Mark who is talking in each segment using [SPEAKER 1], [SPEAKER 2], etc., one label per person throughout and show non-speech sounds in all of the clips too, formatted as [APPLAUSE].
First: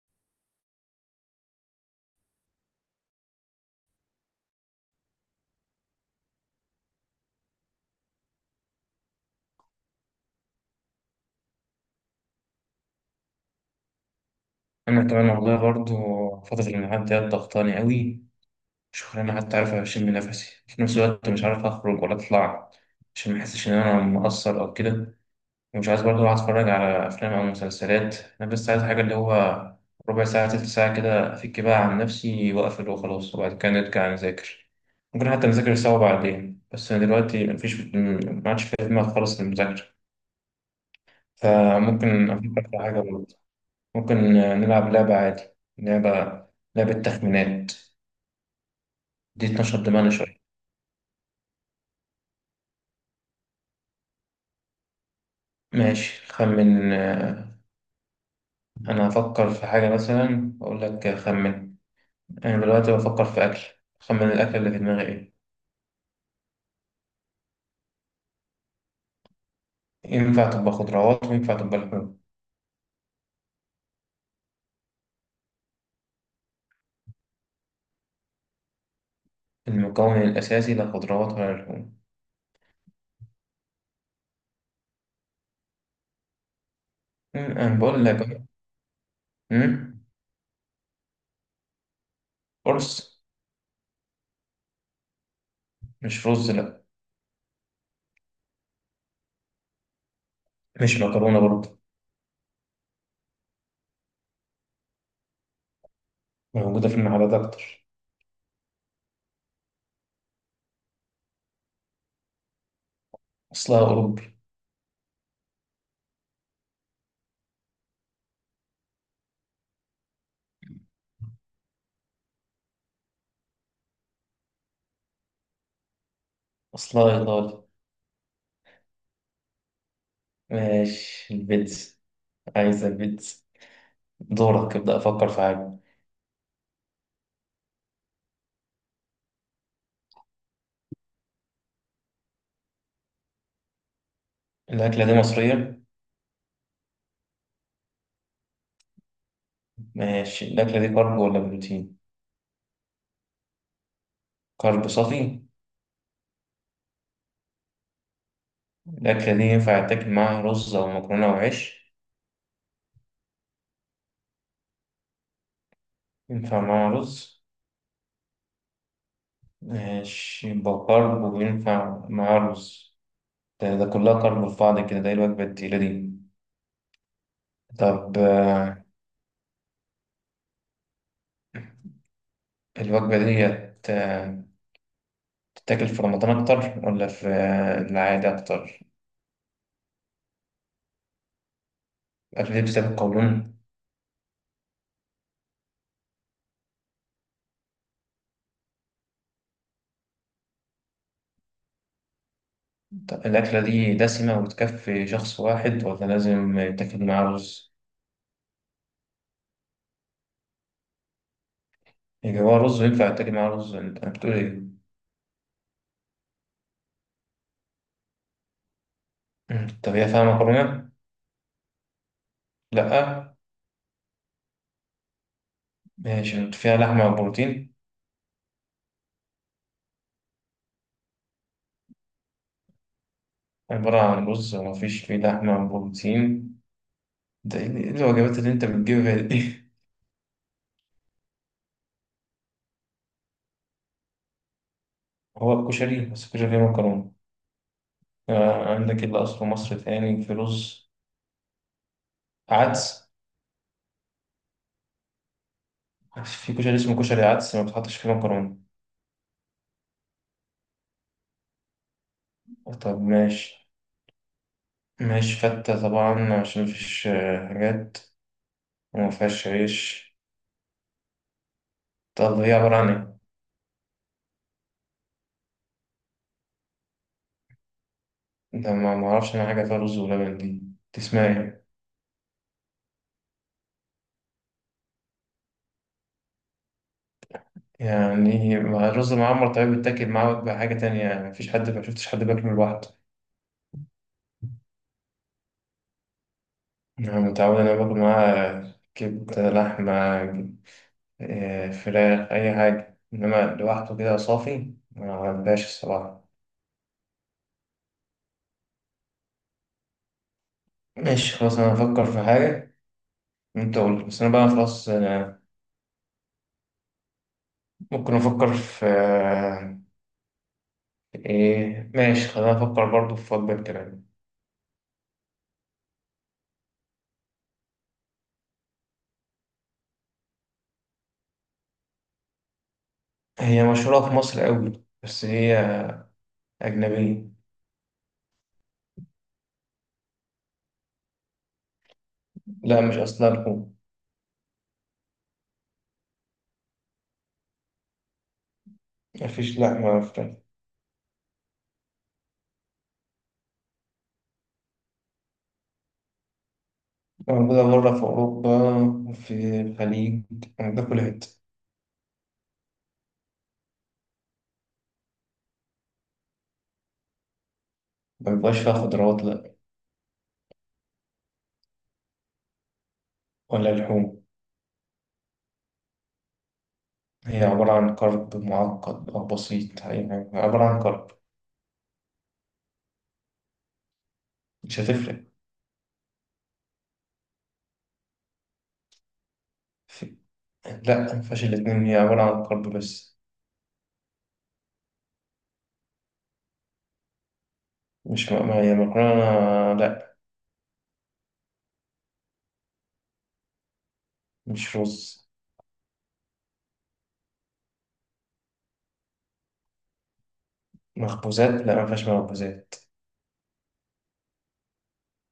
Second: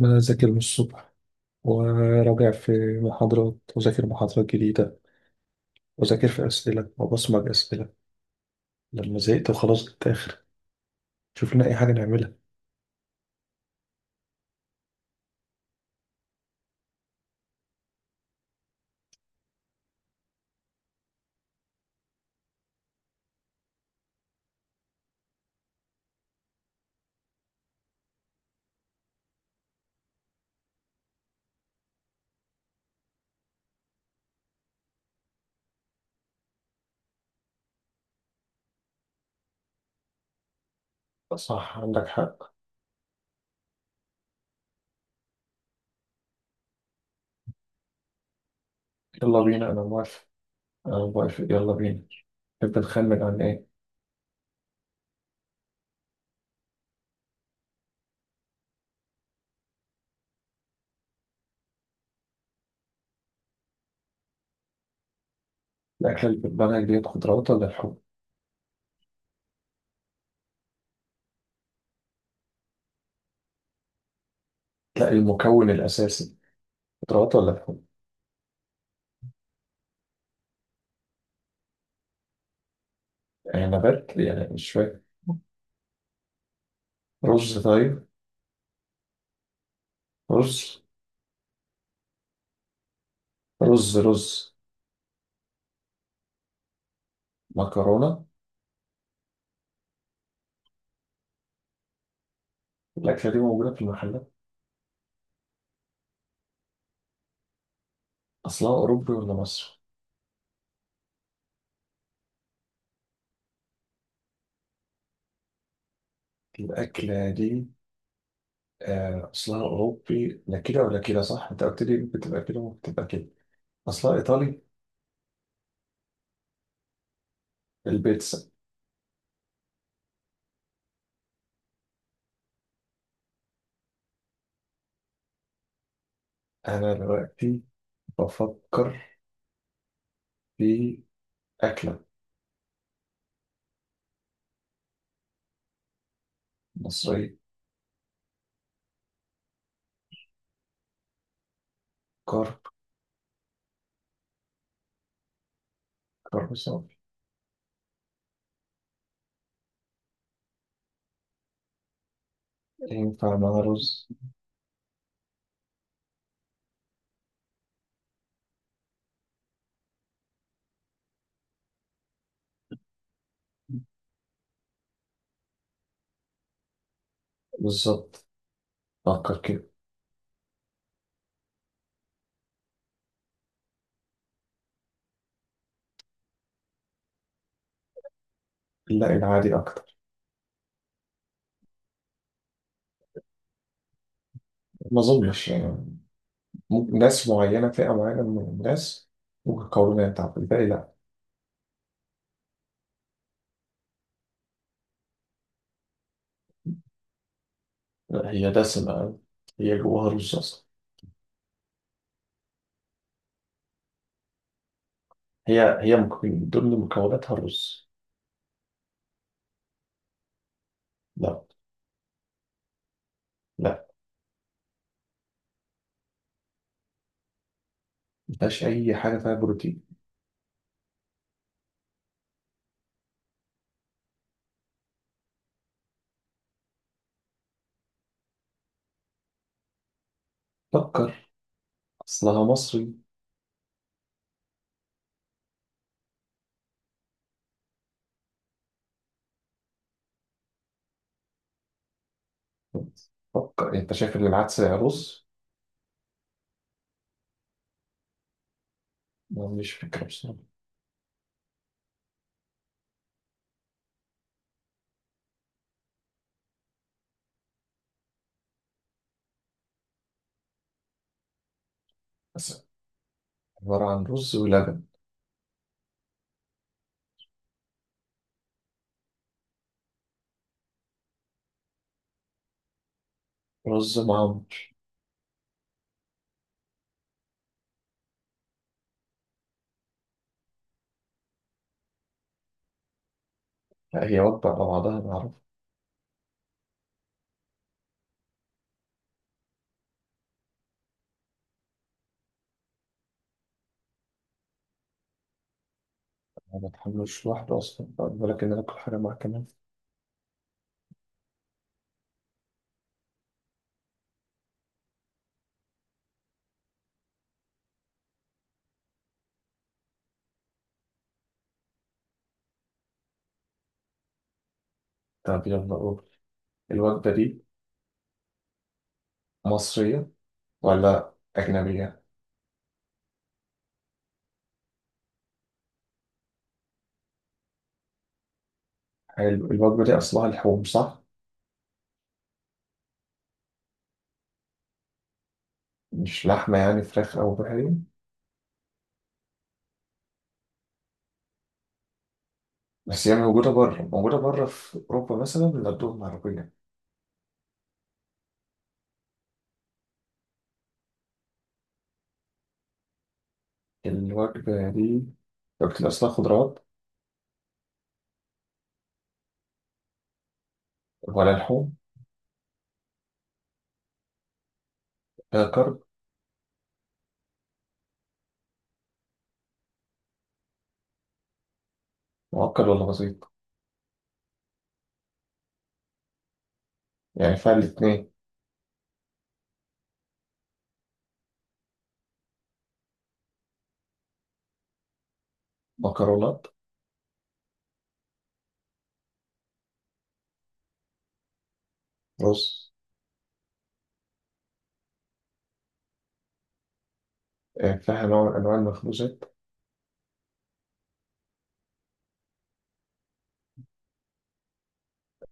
[SPEAKER 1] إن أنا أذاكر من الصبح وراجع في محاضرات وذاكر محاضرات جديدة وذاكر في أسئلة وبصمج أسئلة. لما زهقت وخلاص الآخر، شوف لنا أي حاجة نعملها.
[SPEAKER 2] انا كمان والله برضو. فترة الامتحانات دي ضغطاني قوي. مش انا حتى عارف اشم نفسي، في نفس الوقت مش عارف اخرج ولا اطلع عشان ما احسش ان انا مقصر او كده. ومش عايز برضو اقعد اتفرج على افلام او مسلسلات. انا بس عايز حاجة اللي هو ربع ساعة تلت ساعة كده افك بقى عن نفسي واقفل وخلاص، وبعد كده نرجع نذاكر. ممكن حتى نذاكر سوا بعدين، بس انا دلوقتي مفيش ما عادش في دماغي خالص المذاكرة.
[SPEAKER 1] صح، عندك
[SPEAKER 2] فممكن
[SPEAKER 1] حق.
[SPEAKER 2] افكر في حاجة. ممكن نلعب لعبة عادي. لعبة، لعبة تخمينات.
[SPEAKER 1] يلا
[SPEAKER 2] دي
[SPEAKER 1] بينا،
[SPEAKER 2] تنشط
[SPEAKER 1] أنا
[SPEAKER 2] دماغنا
[SPEAKER 1] موافق.
[SPEAKER 2] شوية.
[SPEAKER 1] أنا موافق يلا بينا. تحب نخمن عن إيه؟
[SPEAKER 2] ماشي خمن، أنا هفكر في حاجة مثلا وأقول لك خمن. أنا دلوقتي بفكر في أكل. خمن الأكل اللي في دماغي إيه؟
[SPEAKER 1] الأكلة اللي في دماغك ديت خضروات ولا لحوم؟
[SPEAKER 2] ينفع تبقى خضروات وينفع تبقى لحوم.
[SPEAKER 1] لا، المكون الأساسي خضروات ولا لحوم؟
[SPEAKER 2] المكون الأساسي لا خضروات ولا لحوم.
[SPEAKER 1] يعني نبات؟ يعني مش فاهم. رز؟
[SPEAKER 2] أنا بقول
[SPEAKER 1] طيب،
[SPEAKER 2] لك. مم،
[SPEAKER 1] رز.
[SPEAKER 2] رز؟
[SPEAKER 1] رز.
[SPEAKER 2] مش رز، لأ.
[SPEAKER 1] مكرونة؟
[SPEAKER 2] مش مكرونة برضه.
[SPEAKER 1] الأكلة دي موجودة في المحلات.
[SPEAKER 2] موجودة في المحلات أكتر.
[SPEAKER 1] أصلها أوروبي ولا مصري؟
[SPEAKER 2] أصلها أوروبي.
[SPEAKER 1] الأكلة دي، أصلها أوروبي، لا كده ولا كده، صح؟ أنت قلت لي بتبقى كده وبتبقى كده. أصلها إيطالي.
[SPEAKER 2] أصلها إيطالي.
[SPEAKER 1] البيتزا.
[SPEAKER 2] ماشي، البيتزا. عايزة البيتزا. دورك، ابدأ أفكر في حاجة.
[SPEAKER 1] أنا دلوقتي بفكر في أكلة
[SPEAKER 2] الأكلة دي مصرية.
[SPEAKER 1] مصرية.
[SPEAKER 2] ماشي، الأكلة دي كارب ولا بروتين؟
[SPEAKER 1] كرب.
[SPEAKER 2] كارب صافي.
[SPEAKER 1] كرب صافي.
[SPEAKER 2] الأكلة دي ينفع تاكل معاها رز أو مكرونة أو عيش؟
[SPEAKER 1] ينفع مع رز.
[SPEAKER 2] ينفع معاها رز. ماشي، يبقى كارب وينفع معاها رز. ده كلها كارب في بعض كده، ده إيه الوجبة التقيلة دي؟ طب
[SPEAKER 1] بالظبط. فكر كده.
[SPEAKER 2] الوجبة دي تتاكل في رمضان أكتر ولا في العادي أكتر؟
[SPEAKER 1] لا، العادي أكتر.
[SPEAKER 2] الأكلة دي بتستهلك قولون؟
[SPEAKER 1] ما أظنش يعني. ممكن ناس معينة، فئة معينة من الناس، ممكن قولونها، تعرف الباقي، لا.
[SPEAKER 2] طب الأكلة دي دسمة وتكفي شخص واحد ولا لازم يتاكل معاه رز؟
[SPEAKER 1] لا، هي دسمة. هي جواها رز أصلا.
[SPEAKER 2] يجي هو رز وينفع يتاكل معاه رز، أنت أنا بتقول إيه؟
[SPEAKER 1] من ضمن مكوناتها الرز.
[SPEAKER 2] مم. طب هي فيها مكرونة؟
[SPEAKER 1] لا.
[SPEAKER 2] لأ.
[SPEAKER 1] لا،
[SPEAKER 2] ماشي، أنت فيها لحمة وبروتين؟
[SPEAKER 1] مفيهاش أي حاجة فيها بروتين.
[SPEAKER 2] عبارة عن رز ومفيش فيه لحمة وبروتين؟ ده إيه الوجبات اللي أنت بتجيبها دي؟
[SPEAKER 1] فكر. أصلها مصري.
[SPEAKER 2] [LAUGHS] هو الكشري، بس الكشري فيه مكرونة. عندك اللي أصله مصر تاني في رز. عدس.
[SPEAKER 1] فكر، أنت شايف إن العدس رز؟
[SPEAKER 2] في كشري اسمه كشري عدس ما بتحطش فيه مكرونة.
[SPEAKER 1] ما عنديش فكرة بصراحة.
[SPEAKER 2] طب ماشي. مش فتة طبعا عشان مفيش حاجات وما فيهاش عيش. طب هي
[SPEAKER 1] بس
[SPEAKER 2] عبارة عن ايه؟
[SPEAKER 1] عبارة عن رز ولبن.
[SPEAKER 2] ده ما معرفش أنا حاجة فيها رز ولبن دي. تسمع ايه؟
[SPEAKER 1] رز معمر.
[SPEAKER 2] يعني مع الرز معمر؟ طيب بيتاكل معاه بقى حاجة تانية يعني، مفيش حد، ما شفتش حد بياكله لوحده.
[SPEAKER 1] لا، هي وجبة على بعضها أنا أعرف.
[SPEAKER 2] أنا متعود أنا باكل معاه كبدة، لحمة، فراخ، أي حاجة، إنما لوحده كده صافي ما عندهاش الصراحة.
[SPEAKER 1] أنا ما بتحملوش لوحده أصلا، بالك إن أنا آكل حاجة معاه كمان.
[SPEAKER 2] ماشي خلاص، أنا هفكر في حاجة. أنت قول بس، أنا بقى خلاص أنا. ممكن أفكر في إيه، ماشي خلينا نفكر برضو في وجبة كمان.
[SPEAKER 1] طب يلا قول. الوجبة دي مصرية ولا أجنبية؟
[SPEAKER 2] هي مشهورة في مصر قوي، بس هي أجنبية.
[SPEAKER 1] حلو. الوجبة دي أصلها لحوم صح؟
[SPEAKER 2] لا مش أصلها لحوم.
[SPEAKER 1] مش لحمة، يعني فراخ أو بحري؟
[SPEAKER 2] مفيش لحمة ولا فراخ.
[SPEAKER 1] بس هي موجودة بره، موجودة بره في أوروبا مثلا بيغدوهم عربية.
[SPEAKER 2] موجودة بره في أوروبا، في الخليج. موجودة في كل حتة.
[SPEAKER 1] الوجبة دي لو بتبقى أصلها خضروات
[SPEAKER 2] مبيبقاش فيها خضروات، لأ.
[SPEAKER 1] ولا لحوم.
[SPEAKER 2] ولا لحوم.
[SPEAKER 1] فيها كرب؟
[SPEAKER 2] هي عبارة عن كرب معقد أو بسيط يعني؟ عبارة عن كرب.
[SPEAKER 1] معقد ولا بسيط؟
[SPEAKER 2] مش هتفرق.
[SPEAKER 1] يعني فيها الاتنين.
[SPEAKER 2] في... لأ، مفيهاش الاتنين، هي عبارة عن كرب بس.
[SPEAKER 1] مكرونات؟
[SPEAKER 2] مش م... ما هي مكرونة، لأ.
[SPEAKER 1] رز؟
[SPEAKER 2] مش رز.
[SPEAKER 1] فيها نوع من أنواع المخبوزات.
[SPEAKER 2] مخبوزات، لأ مفيهاش مخبوزات.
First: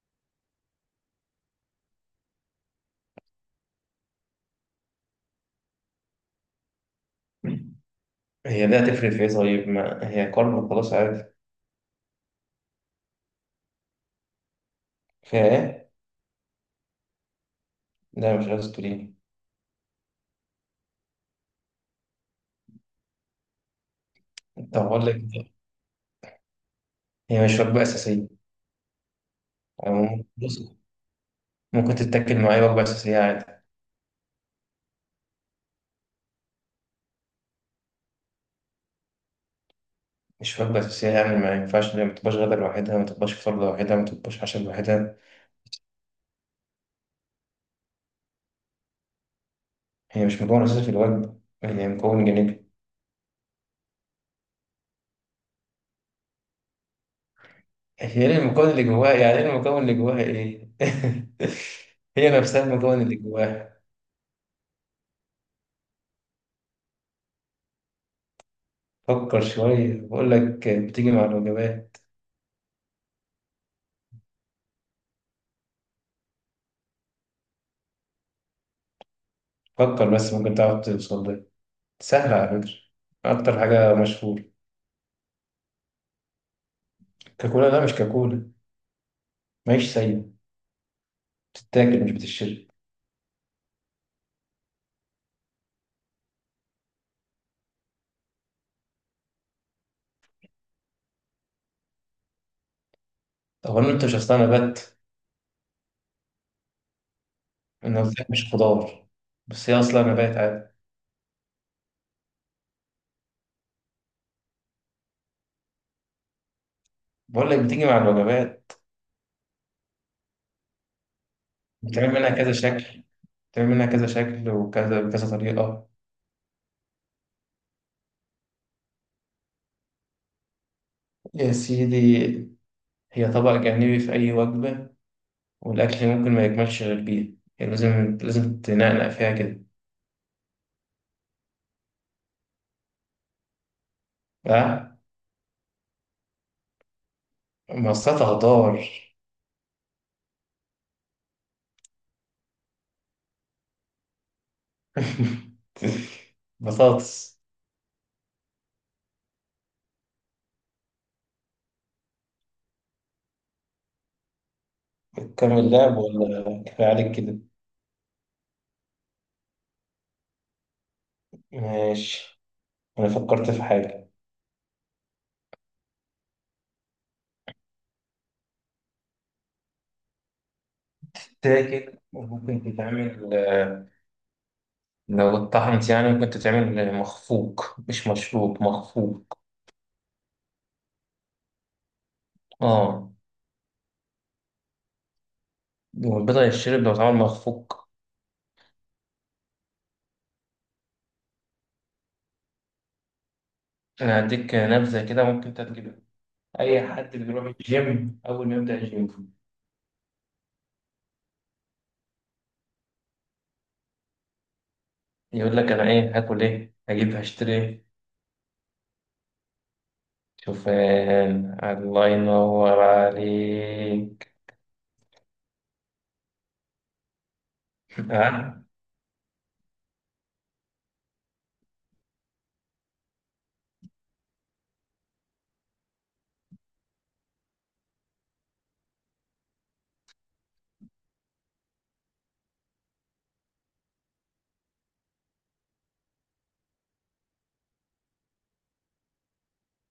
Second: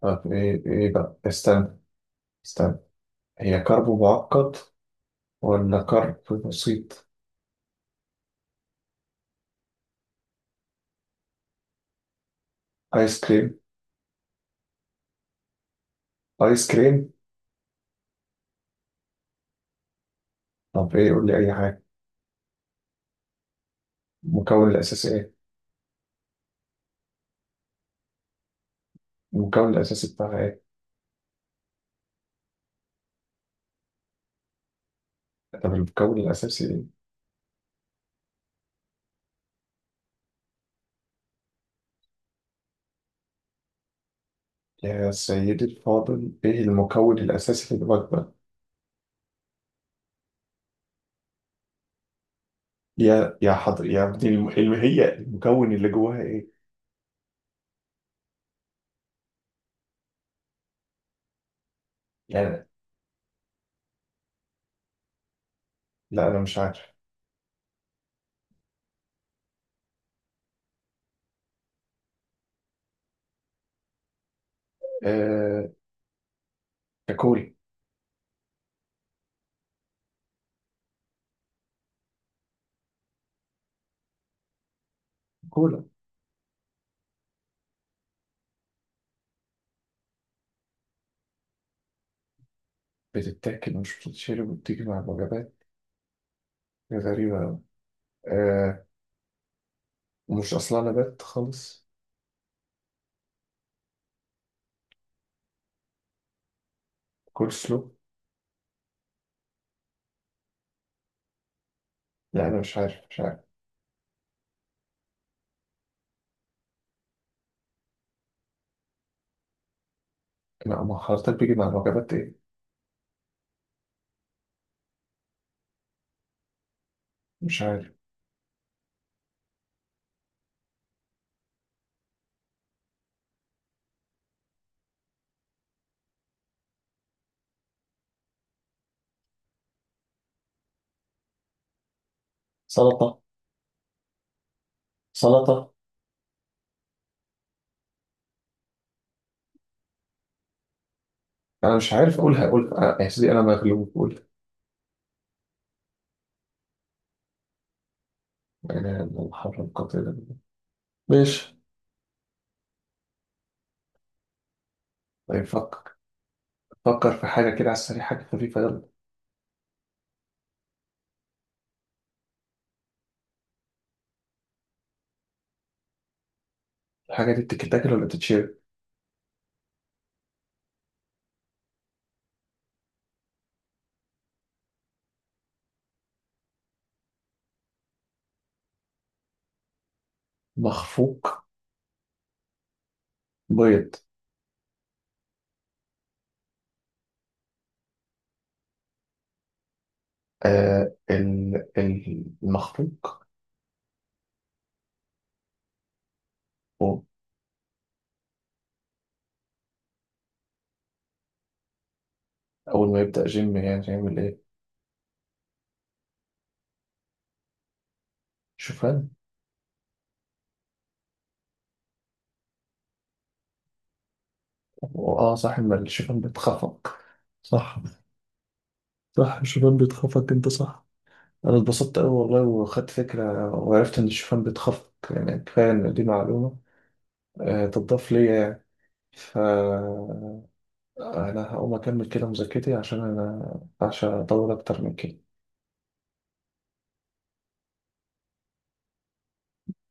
[SPEAKER 1] طب إيه إيه بقى، استنى، استنى. هي كرب معقد ولا كرب بسيط؟
[SPEAKER 2] هي ده هتفرق في ايه؟ طيب ما هي كارب خلاص، عادي.
[SPEAKER 1] آيس كريم.
[SPEAKER 2] فيها ايه؟
[SPEAKER 1] آيس كريم.
[SPEAKER 2] لا مش عايز تقولي.
[SPEAKER 1] طب إيه، قول لي أي حاجة. المكون
[SPEAKER 2] طب اقول
[SPEAKER 1] الأساسي
[SPEAKER 2] لك
[SPEAKER 1] إيه؟
[SPEAKER 2] إيه؟ هي مش وجبة أساسية
[SPEAKER 1] المكون الأساسي
[SPEAKER 2] يعني.
[SPEAKER 1] بتاعها
[SPEAKER 2] بص،
[SPEAKER 1] إيه؟
[SPEAKER 2] ممكن تتاكل معايا وجبة أساسية عادي.
[SPEAKER 1] طب المكون الأساسي إيه؟
[SPEAKER 2] مش وجبة أساسية يعني، ما ينفعش ما تبقاش غدا لوحدها، ما تبقاش فطار لوحدها، ما تبقاش عشاء
[SPEAKER 1] يا
[SPEAKER 2] لوحدها.
[SPEAKER 1] سيدي الفاضل، إيه المكون الأساسي في الوجبة؟
[SPEAKER 2] هي مش مكون أساسي في الوجبة، هي مكون جانبي.
[SPEAKER 1] يا حضر يا ابني، هي المكون اللي جواها ايه؟
[SPEAKER 2] هي ايه المكون اللي جواها يعني؟ ايه المكون اللي جواها ايه؟ [LAUGHS] هي نفسها
[SPEAKER 1] يعني
[SPEAKER 2] المكون اللي جواها.
[SPEAKER 1] لا، انا مش عارف.
[SPEAKER 2] فكر شوية، بقول لك بتيجي مع الوجبات.
[SPEAKER 1] آه... كولا.
[SPEAKER 2] فكر، بس ممكن تعرف توصل. سهلة على فكرة، أكتر حاجة مشهورة.
[SPEAKER 1] كولا.
[SPEAKER 2] كاكولا؟ لا مش كاكولا. ماهيش سايبة، بتتاكل مش بتتشرب.
[SPEAKER 1] بتتاكل مش بتتشرب وبتيجي مع الوجبات؟ دي غريبة أوي. آه... ومش اصلا نبات خالص.
[SPEAKER 2] أولا أنت، مش أصلها نبات.
[SPEAKER 1] كول سلو.
[SPEAKER 2] أنا قلت لك مش خضار، بس هي أصلها نبات عادي.
[SPEAKER 1] لا انا مش عارف، مش عارف.
[SPEAKER 2] بقول لك بتيجي مع الوجبات.
[SPEAKER 1] لا ما حضرتك بيجي مع الوجبات
[SPEAKER 2] بتعمل منها
[SPEAKER 1] ايه؟
[SPEAKER 2] كذا شكل، بتعمل منها كذا شكل وكذا بكذا طريقة.
[SPEAKER 1] مش عارف.
[SPEAKER 2] يا سيدي، هي طبق جانبي في أي وجبة، والأكل ممكن ما يكملش غير بيها، يعني لازم لازم تنقنق فيها كده.
[SPEAKER 1] سلطة.
[SPEAKER 2] أه؟
[SPEAKER 1] سلطة.
[SPEAKER 2] ما أصلها خضار.
[SPEAKER 1] انا مش عارف اقولها، اقولها يا سيدي انا مغلوب، قولها.
[SPEAKER 2] [LAUGHS] بطاطس.
[SPEAKER 1] انا الحر القاتل ده. ماشي. طيب
[SPEAKER 2] بتكمل
[SPEAKER 1] فكر.
[SPEAKER 2] اللعب ولا كفاية
[SPEAKER 1] فكر
[SPEAKER 2] عليك
[SPEAKER 1] في
[SPEAKER 2] كده؟
[SPEAKER 1] حاجة كده على السريع، حاجة خفيفة، يلا.
[SPEAKER 2] ماشي، أنا فكرت في حاجة.
[SPEAKER 1] الحاجة دي بتتاكل ولا بتتشرب؟
[SPEAKER 2] تاكل، وممكن تتعمل لو اتطحنت يعني، ممكن تتعمل مخفوق، مش مشروب، مخفوق.
[SPEAKER 1] مخفوق.
[SPEAKER 2] اه،
[SPEAKER 1] بيض.
[SPEAKER 2] والبيضة يتشرب لو اتعمل مخفوق.
[SPEAKER 1] المخفوق.
[SPEAKER 2] أنا هديك نبذة كده ممكن أنت تجيبها. أي
[SPEAKER 1] هو
[SPEAKER 2] حد بيروح الجيم، أول ما يبدأ الجيم
[SPEAKER 1] أول ما يبدأ جيم يعني يعمل إيه؟
[SPEAKER 2] يقول لك أنا إيه هاكل، إيه هجيب، هشتري إيه؟
[SPEAKER 1] شوفان.
[SPEAKER 2] شوفان. الله ينور عليك.
[SPEAKER 1] آه صح، ما الشوفان بيتخفق. صح.
[SPEAKER 2] آه.
[SPEAKER 1] صح الشوفان بيتخفق، أنت صح. أنا اتبسطت أوي والله، وخدت فكرة وعرفت إن الشوفان بيتخفق، يعني كفاية إن دي معلومة آه تضاف ليا يعني. فأنا هقوم أكمل كده مذاكرتي، عشان أنا عشان أطول أكتر من كده.